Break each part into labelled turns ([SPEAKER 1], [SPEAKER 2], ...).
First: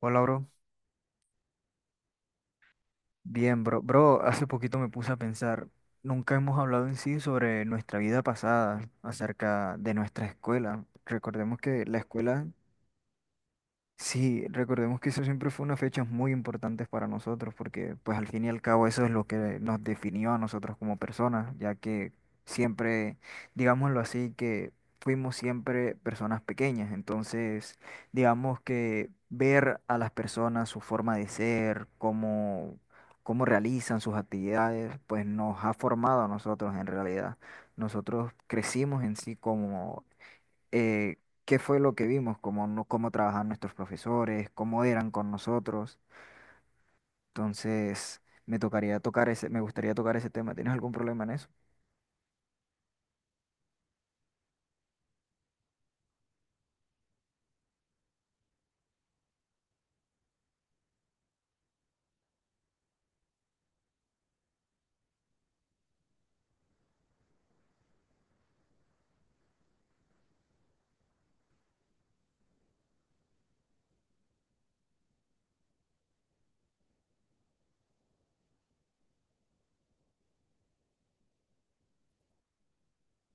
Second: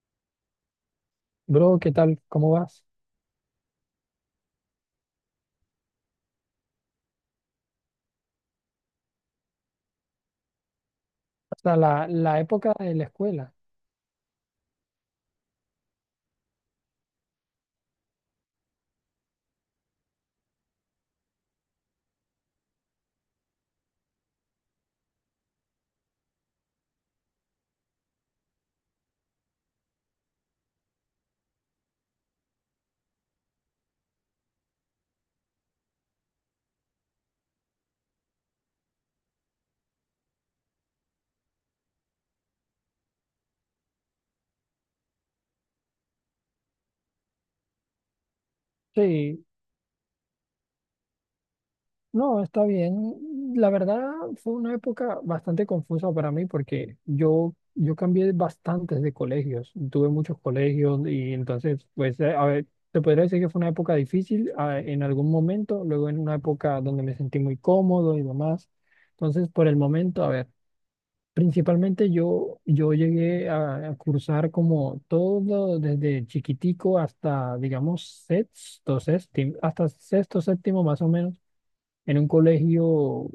[SPEAKER 1] Hola, bro.
[SPEAKER 2] Bro, ¿qué tal? ¿Cómo vas?
[SPEAKER 1] Bien, bro. Bro, hace poquito me puse a pensar, nunca hemos hablado en sí sobre nuestra vida pasada, acerca de nuestra escuela.
[SPEAKER 2] O
[SPEAKER 1] Recordemos
[SPEAKER 2] sea,
[SPEAKER 1] que la
[SPEAKER 2] la
[SPEAKER 1] escuela.
[SPEAKER 2] época de la escuela.
[SPEAKER 1] Sí, recordemos que eso siempre fue una fecha muy importante para nosotros, porque pues al fin y al cabo eso es lo que nos definió a nosotros como personas, ya que siempre, digámoslo así, que fuimos siempre personas pequeñas, entonces digamos que ver a las personas su forma de ser, cómo realizan sus actividades, pues nos ha formado a nosotros en realidad. Nosotros crecimos en sí eh, qué fue lo que vimos, cómo, no- cómo trabajaban nuestros profesores, cómo eran con nosotros. Entonces,
[SPEAKER 2] Sí,
[SPEAKER 1] me gustaría tocar ese tema. ¿Tienes algún problema en eso?
[SPEAKER 2] no, está bien. La verdad fue una época bastante confusa para mí porque yo cambié bastantes de colegios. Tuve muchos colegios y entonces, pues, a ver, te podría decir que fue una época difícil en algún momento, luego en una época donde me sentí muy cómodo y demás. Entonces, por el momento, a ver. Principalmente yo llegué a cursar como todo desde chiquitico hasta, digamos, sexto, séptimo, hasta sexto, séptimo más o menos, en un colegio,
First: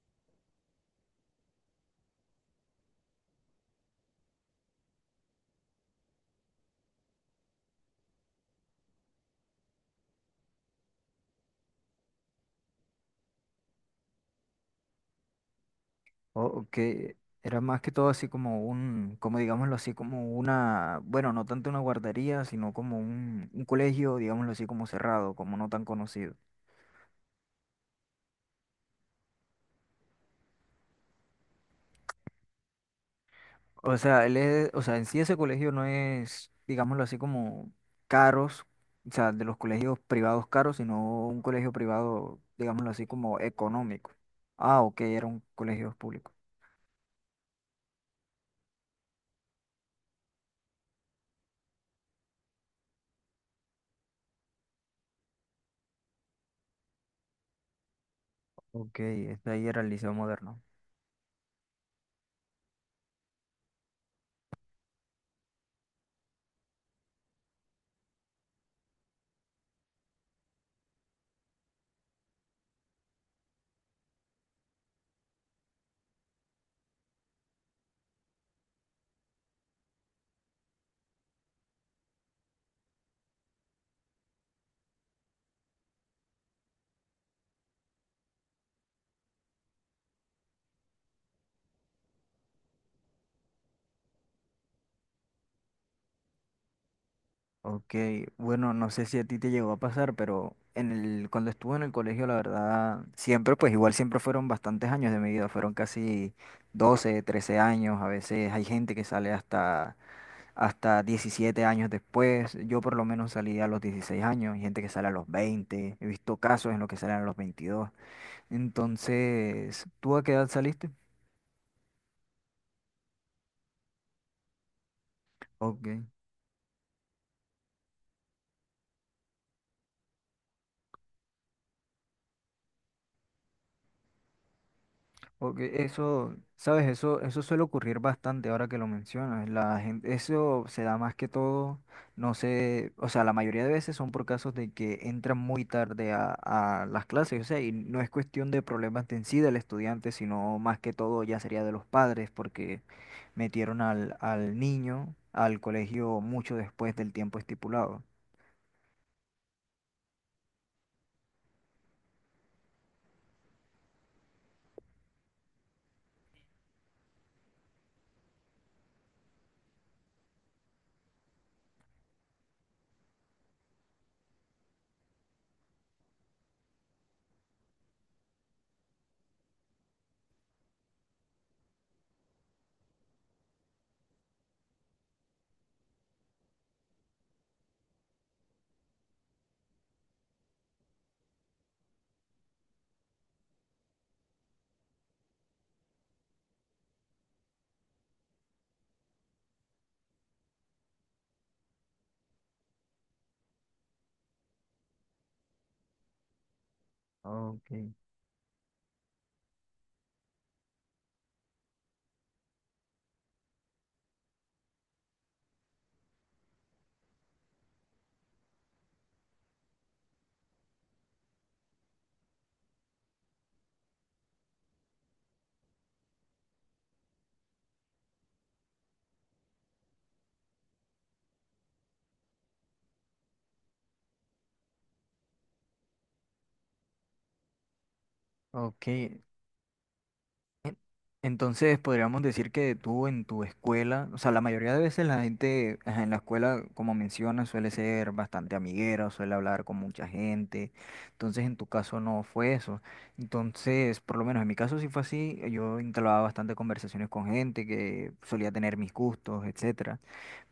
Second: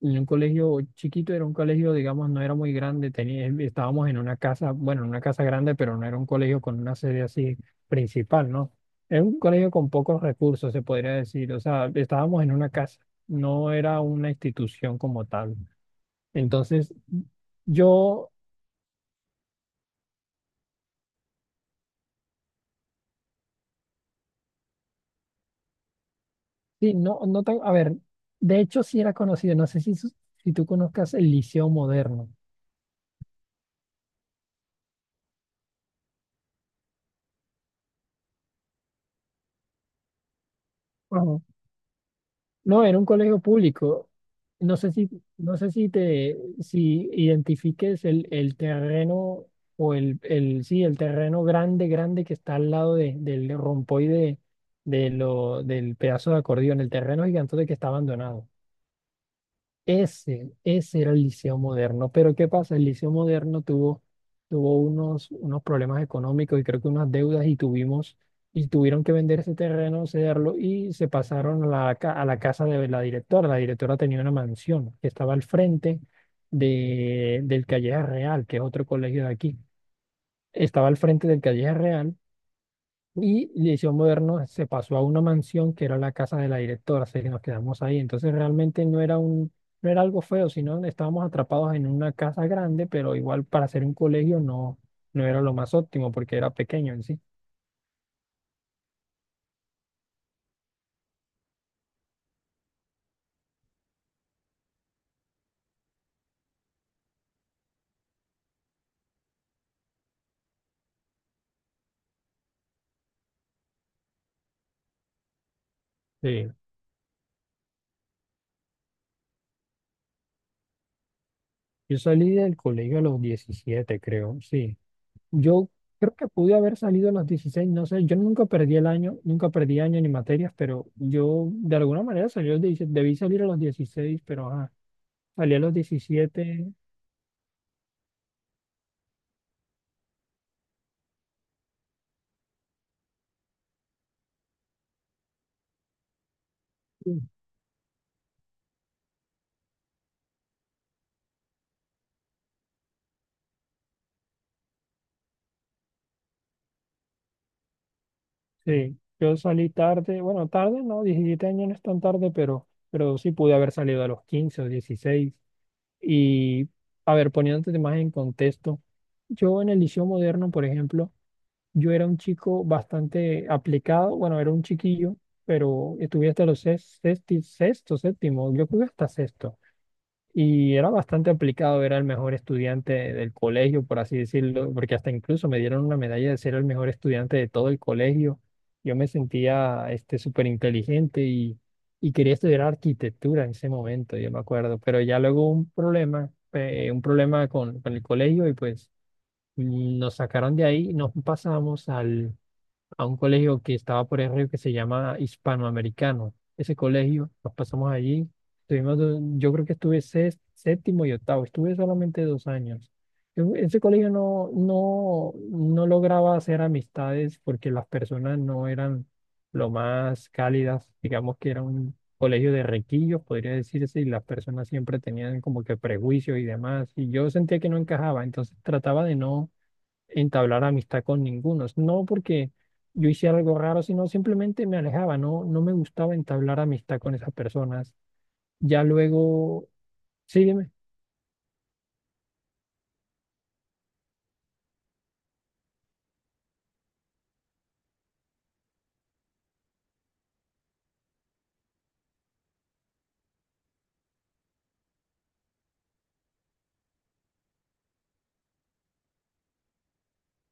[SPEAKER 2] en un colegio chiquito, era un colegio, digamos, no era muy grande, tenía, estábamos en una casa, bueno, en una casa grande, pero no era un colegio con una sede así principal, ¿no? Era un colegio con pocos recursos, se podría decir, o sea, estábamos en una casa, no era una institución como tal.
[SPEAKER 1] O
[SPEAKER 2] Entonces.
[SPEAKER 1] que era más que todo así
[SPEAKER 2] Yo
[SPEAKER 1] como un, como digámoslo así, como una, bueno, no tanto una guardería, sino como un, colegio, digámoslo así, como cerrado, como no tan conocido.
[SPEAKER 2] Sí, no, no tan, a ver, de hecho sí era conocido, no sé si, si tú conozcas el Liceo Moderno.
[SPEAKER 1] O sea, o sea, en sí ese colegio no es, digámoslo así, como caros, o sea, de los colegios privados caros, sino
[SPEAKER 2] Ajá.
[SPEAKER 1] un colegio privado,
[SPEAKER 2] No,
[SPEAKER 1] digámoslo
[SPEAKER 2] era
[SPEAKER 1] así,
[SPEAKER 2] un
[SPEAKER 1] como
[SPEAKER 2] colegio público.
[SPEAKER 1] económico.
[SPEAKER 2] No
[SPEAKER 1] Ah,
[SPEAKER 2] sé
[SPEAKER 1] ok,
[SPEAKER 2] si,
[SPEAKER 1] era un
[SPEAKER 2] no sé si
[SPEAKER 1] colegio público.
[SPEAKER 2] te, si identifiques el terreno o sí, el terreno grande, grande que está al lado del rompoide del pedazo de acordeón, el terreno gigante que está abandonado.
[SPEAKER 1] Ok, ahí era el Liceo
[SPEAKER 2] Ese,
[SPEAKER 1] Moderno.
[SPEAKER 2] ese era el Liceo Moderno. Pero ¿qué pasa? El Liceo Moderno tuvo unos problemas económicos y creo que unas deudas y y tuvieron que vender ese terreno, cederlo y se pasaron a a la casa de la directora. La directora tenía una mansión que estaba al frente del Calleja Real, que es otro colegio de aquí. Estaba al frente del Calleja Real y Liceo Moderno se pasó a una mansión que era la casa de la directora, así que nos quedamos ahí. Entonces realmente no era algo feo, sino estábamos atrapados en una casa grande, pero igual para ser un colegio no era lo más óptimo porque era pequeño en sí.
[SPEAKER 1] Ok, bueno, no sé si a ti te llegó a pasar, pero cuando estuve en el colegio, la verdad, siempre, pues igual siempre fueron bastantes años de mi vida, fueron casi 12 13 años, a veces hay gente que sale hasta 17 años después. Yo por lo menos salí a los 16 años, hay gente que sale a los 20 he visto
[SPEAKER 2] Sí.
[SPEAKER 1] casos en los que salen a los 22. Entonces, ¿tú a qué edad saliste?
[SPEAKER 2] Yo salí del colegio a los 17 creo, sí. Yo
[SPEAKER 1] Ok.
[SPEAKER 2] creo que pude haber salido a los 16 no sé, yo nunca perdí el año, nunca perdí año ni materias, pero yo de alguna manera salí a los 16, debí salir a los 16 pero ajá, salí a los
[SPEAKER 1] Porque eso,
[SPEAKER 2] 17.
[SPEAKER 1] sabes, eso suele ocurrir bastante ahora que lo mencionas. La gente, eso se da más que todo, no sé, o sea, la mayoría de veces son por casos de que entran muy tarde a, las clases, o sea, y no es cuestión de problemas de en sí del estudiante, sino más que todo ya sería de los padres, porque metieron al niño al colegio mucho después del tiempo estipulado.
[SPEAKER 2] Sí, yo salí tarde, bueno, tarde, no, 17 años no es tan tarde, pero sí pude haber salido a los 15 o 16. Y, a ver, poniéndote más en contexto, yo en el Liceo Moderno, por ejemplo, yo era un chico bastante aplicado, bueno, era un chiquillo, pero estuve hasta los sexto, séptimo, yo creo que hasta sexto. Y era bastante aplicado, era el mejor estudiante del colegio, por así decirlo, porque hasta incluso me dieron una medalla de ser el mejor estudiante de todo el colegio. Yo me sentía súper inteligente y quería estudiar arquitectura en ese momento, yo me acuerdo, pero ya luego un problema con el colegio y pues nos sacaron de ahí, nos pasamos al a un colegio que estaba por el río que se llama Hispanoamericano. Ese colegio, nos
[SPEAKER 1] Ok,
[SPEAKER 2] pasamos allí, yo creo que estuve séptimo y octavo, estuve solamente 2 años. Ese colegio no lograba hacer amistades porque las personas no eran lo más cálidas, digamos que era un colegio de requillos, podría decirse, y las personas siempre tenían como que prejuicios y demás, y yo sentía que no encajaba, entonces trataba de no entablar amistad con ninguno. No porque yo hiciera algo raro, sino simplemente me alejaba, no me gustaba entablar amistad con esas personas. Ya
[SPEAKER 1] ok.
[SPEAKER 2] luego, sígueme.
[SPEAKER 1] En- Entonces podríamos decir que tú en tu escuela, o sea, la mayoría de veces la gente ajá, en la escuela, como mencionas, suele ser bastante amiguera, suele hablar con mucha gente. Entonces en tu caso no fue eso. Entonces, por lo menos en mi caso sí fue así. Yo entablaba bastante conversaciones con gente que solía tener mis gustos, etcétera.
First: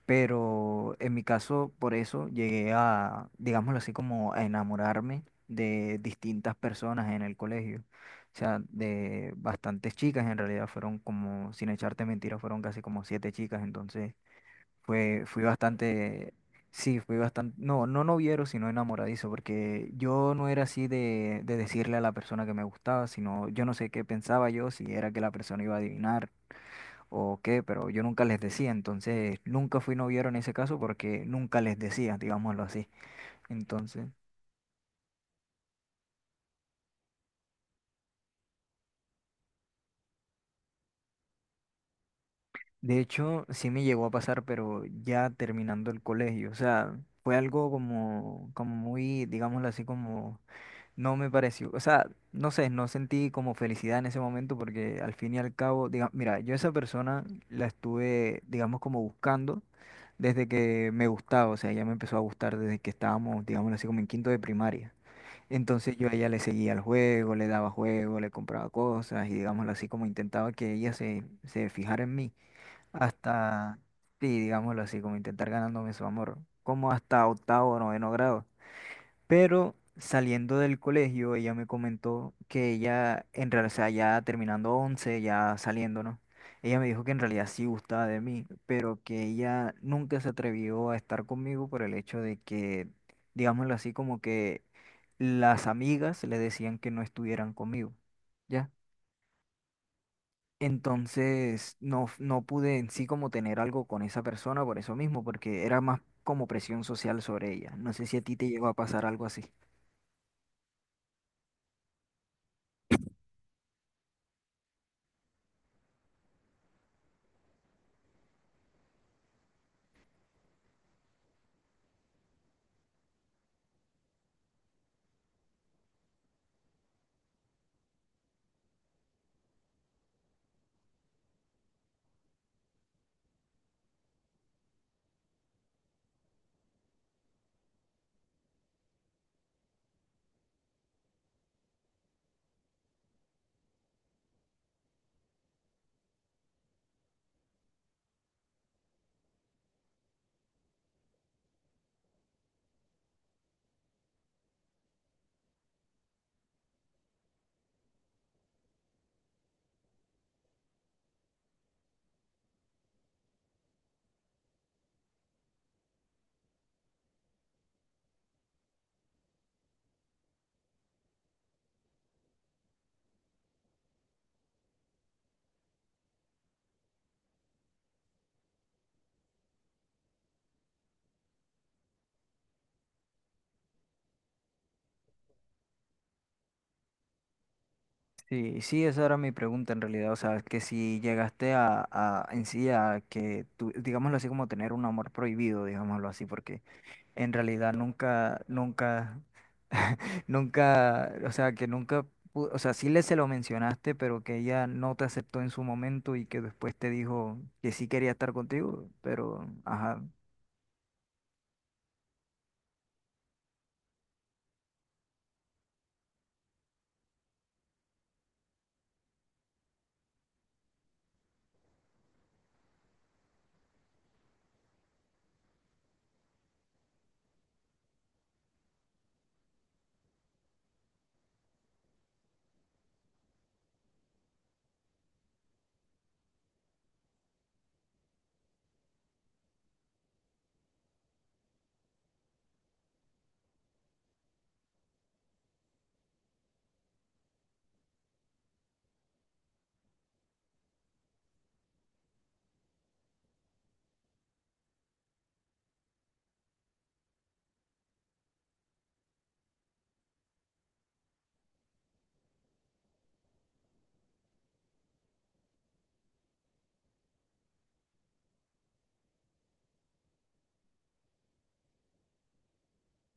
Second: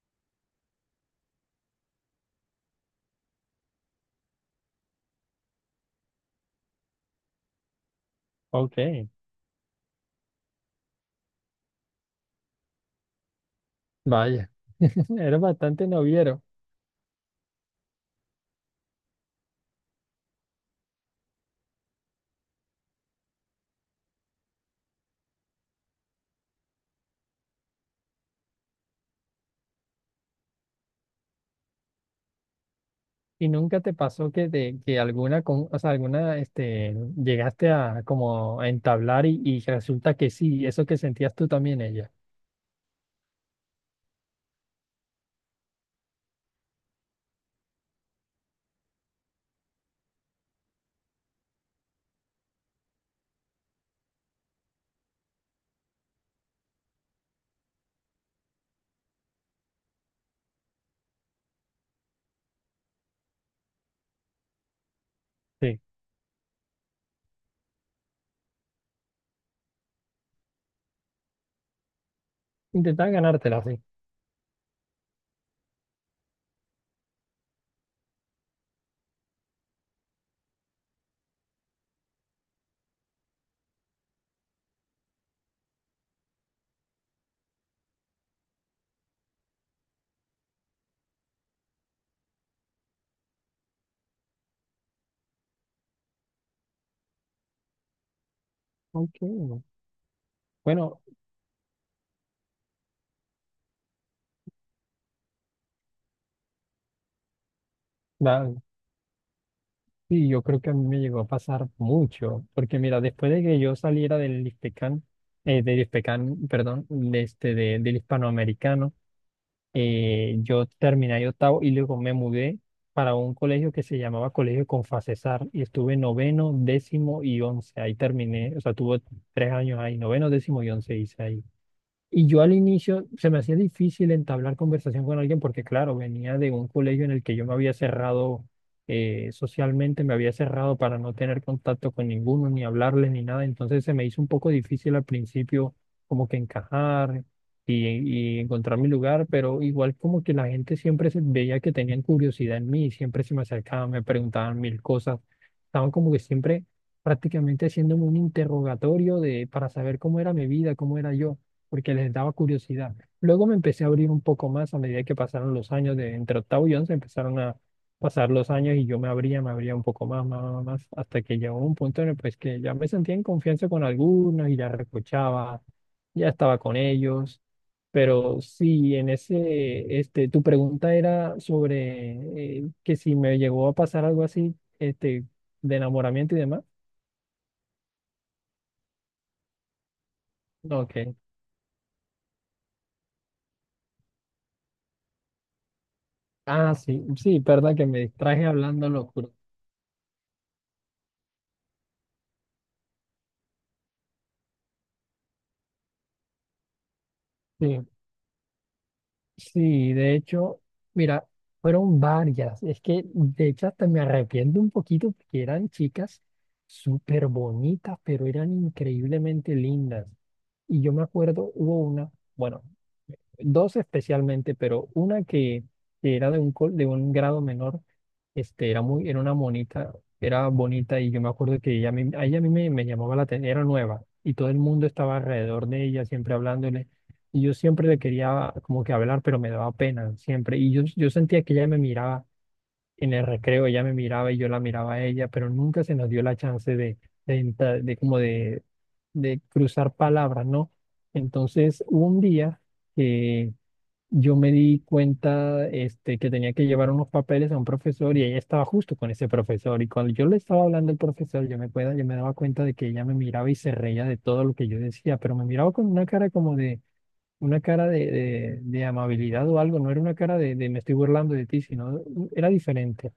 [SPEAKER 1] Pero en mi caso, por eso llegué a, digámoslo así, como a enamorarme de distintas personas en el colegio. O sea,
[SPEAKER 2] Ok.
[SPEAKER 1] de bastantes chicas, en realidad fueron como, sin echarte mentiras, fueron casi como siete chicas. Entonces,
[SPEAKER 2] Vaya,
[SPEAKER 1] fue,
[SPEAKER 2] eres
[SPEAKER 1] fui
[SPEAKER 2] bastante
[SPEAKER 1] bastante,
[SPEAKER 2] noviero.
[SPEAKER 1] sí, fui bastante, no, no noviero, sino enamoradizo, porque yo no era así de decirle a la persona que me gustaba, sino yo no sé qué pensaba yo, si era que la persona iba a adivinar o qué, pero yo nunca les decía, entonces nunca fui noviero en ese caso porque nunca les decía, digámoslo así.
[SPEAKER 2] ¿Y nunca te
[SPEAKER 1] Entonces,
[SPEAKER 2] pasó que, que alguna, o sea, alguna, llegaste a como a entablar y resulta que sí, eso que sentías tú también ella?
[SPEAKER 1] de hecho, sí me llegó a pasar, pero ya terminando el colegio, o sea, fue algo como muy, digámoslo así, como no me pareció, o sea, no sé, no sentí como felicidad en ese momento porque al fin y al cabo, diga, mira, yo a esa persona la estuve, digamos, como buscando desde que me gustaba, o sea, ella me empezó a gustar desde que estábamos, digámoslo así, como en quinto de primaria.
[SPEAKER 2] Sí.
[SPEAKER 1] Entonces yo a ella le seguía el juego, le daba juego, le compraba cosas y digámoslo así como intentaba que ella se fijara en mí
[SPEAKER 2] Intentaba ganártela,
[SPEAKER 1] hasta,
[SPEAKER 2] sí.
[SPEAKER 1] sí, digámoslo así como intentar ganándome su amor, como hasta octavo o noveno grado. Pero saliendo del colegio, ella me comentó que ella, en realidad, o sea, ya terminando 11 ya saliendo, ¿no? Ella me dijo que en realidad sí gustaba de mí, pero que ella nunca se atrevió a estar conmigo por el hecho de que, digámoslo así, como que las amigas le decían que no estuvieran conmigo, ¿ya?
[SPEAKER 2] Ok. Bueno,
[SPEAKER 1] Entonces no, no pude en sí como tener algo con esa persona por eso mismo, porque era más como presión social sobre ella. No sé si a ti te
[SPEAKER 2] va.
[SPEAKER 1] llegó a pasar algo así.
[SPEAKER 2] Sí, yo creo que a mí me llegó a pasar mucho, porque mira, después de que yo saliera del Hispecan, perdón, de del hispanoamericano, yo terminé ahí octavo y luego me mudé para un colegio que se llamaba Colegio Confacesar y estuve noveno, décimo y once, ahí terminé, o sea, tuve 3 años ahí, noveno, décimo y once hice ahí. Y yo al inicio se me hacía difícil entablar conversación con alguien porque, claro, venía de un colegio en el que yo me había cerrado, socialmente, me había cerrado para no tener contacto con ninguno, ni hablarles, ni nada. Entonces se me hizo un poco difícil al principio como que encajar y encontrar mi lugar, pero igual como que la gente siempre se veía que tenían curiosidad en mí, siempre se me acercaban, me preguntaban mil cosas. Estaban como que siempre prácticamente haciéndome un interrogatorio de, para saber cómo era mi vida, cómo era yo porque les daba curiosidad. Luego me empecé a abrir un poco más a medida que pasaron los años, de entre octavo y once empezaron a pasar los años y yo me abría un poco más, más, más, más, hasta que llegó un punto en el pues, que ya me sentía en confianza con algunos y ya recochaba, ya estaba con ellos. Pero sí, tu pregunta era sobre que si me llegó a pasar algo así, de enamoramiento y demás.
[SPEAKER 1] Sí, sí, esa era mi pregunta en realidad. O sea, que
[SPEAKER 2] Ok.
[SPEAKER 1] si llegaste a, en sí a que tú, digámoslo así, como tener un amor prohibido, digámoslo así, porque
[SPEAKER 2] Ah, sí,
[SPEAKER 1] en
[SPEAKER 2] sí,
[SPEAKER 1] realidad
[SPEAKER 2] perdón que me
[SPEAKER 1] nunca,
[SPEAKER 2] distraje hablando
[SPEAKER 1] nunca,
[SPEAKER 2] locura.
[SPEAKER 1] nunca, o sea, que nunca, o sea, sí le se lo mencionaste, pero que ella no te aceptó en su momento y que después te dijo que
[SPEAKER 2] Sí.
[SPEAKER 1] sí quería estar contigo, pero,
[SPEAKER 2] Sí,
[SPEAKER 1] ajá,
[SPEAKER 2] de hecho, mira, fueron varias. Es que de hecho hasta me arrepiento un poquito porque eran chicas súper bonitas, pero eran increíblemente lindas. Y yo me acuerdo, hubo una, bueno, dos especialmente, pero una que era de de un grado menor, era una monita, era bonita y yo me acuerdo que ella, a ella a mí me llamaba la atención, era nueva y todo el mundo estaba alrededor de ella, siempre hablándole y yo siempre le quería como que hablar, pero me daba pena siempre y yo sentía que ella me miraba en el recreo, ella me miraba y yo la miraba a ella, pero nunca se nos dio la chance de, entra- de como de cruzar palabras, ¿no? Entonces, hubo un día que yo me di cuenta, que tenía que llevar unos papeles a un profesor y ella estaba justo con ese profesor. Y cuando yo le estaba hablando al profesor, yo me daba cuenta de que ella me miraba y se reía de todo lo que yo decía, pero me miraba con una cara de amabilidad o algo, no era una cara de me estoy burlando de ti, sino era diferente.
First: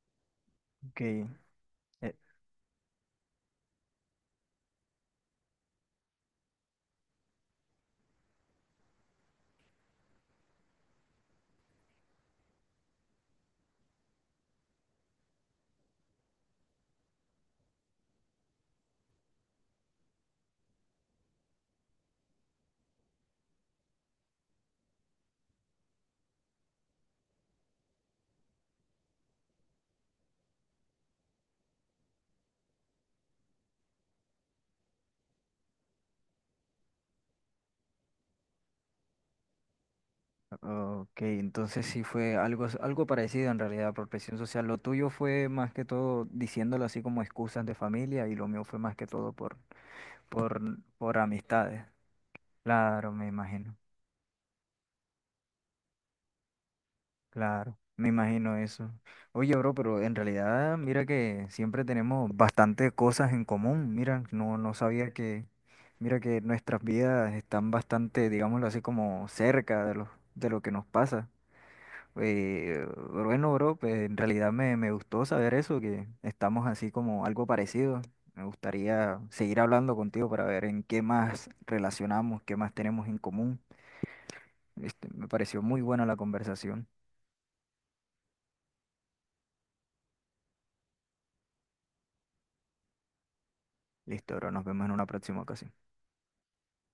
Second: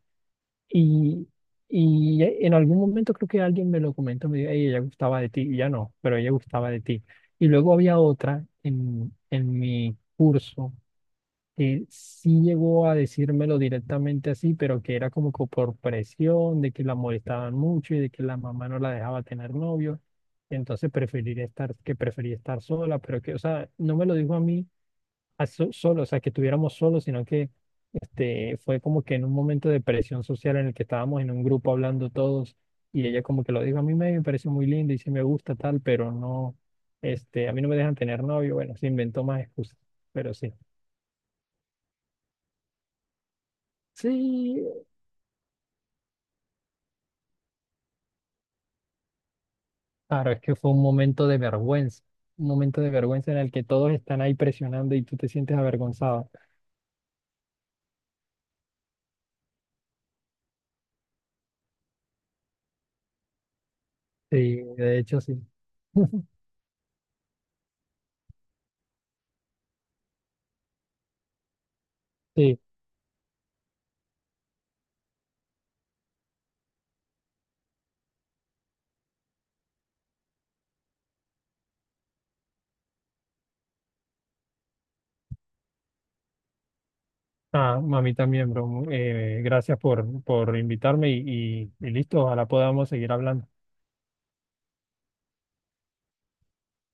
[SPEAKER 2] Y,
[SPEAKER 1] ok.
[SPEAKER 2] y en algún momento creo que alguien me lo comentó, me dijo, "Ey, ella gustaba de ti, y ya no, pero ella gustaba de ti." Y luego había otra en mi curso que sí llegó a decírmelo directamente así, pero que era como que por presión, de que la molestaban mucho y de que la mamá no la dejaba tener novio. Entonces que prefería estar sola, pero que, o sea, no me lo dijo a mí solo, o sea, que estuviéramos solos, sino que, fue como que en un momento de presión social en el que estábamos en un grupo hablando todos y ella como que lo dijo, a mí me parece muy lindo y sí me gusta tal, pero no, a mí no me dejan tener novio, bueno, se inventó más excusas, pero sí.
[SPEAKER 1] Ok, entonces sí fue algo parecido en realidad por presión social.
[SPEAKER 2] Sí,
[SPEAKER 1] Lo tuyo fue más que todo diciéndolo así como excusas de familia y lo mío fue más que todo por,
[SPEAKER 2] claro, es que
[SPEAKER 1] por,
[SPEAKER 2] fue un
[SPEAKER 1] por
[SPEAKER 2] momento de
[SPEAKER 1] amistades.
[SPEAKER 2] vergüenza, un momento de
[SPEAKER 1] Claro, me
[SPEAKER 2] vergüenza en el que
[SPEAKER 1] imagino,
[SPEAKER 2] todos están ahí presionando y tú te sientes avergonzado.
[SPEAKER 1] claro, me imagino eso. Oye, bro, pero en realidad mira que siempre tenemos bastante cosas en común. Mira,
[SPEAKER 2] Sí,
[SPEAKER 1] no
[SPEAKER 2] de
[SPEAKER 1] sabía
[SPEAKER 2] hecho, sí.
[SPEAKER 1] que, mira que nuestras vidas están bastante, digámoslo así, como cerca de lo que nos pasa.
[SPEAKER 2] Sí,
[SPEAKER 1] Eh, bueno, bro, pues en realidad me gustó saber eso, que estamos así como algo parecido. Me gustaría seguir hablando contigo para ver en qué más relacionamos, qué más tenemos en común. Me pareció muy buena la conversación.
[SPEAKER 2] ah, a mí también, bro. Gracias por invitarme y listo, ojalá podamos seguir hablando.
[SPEAKER 1] Listo, bro, nos vemos en una próxima ocasión.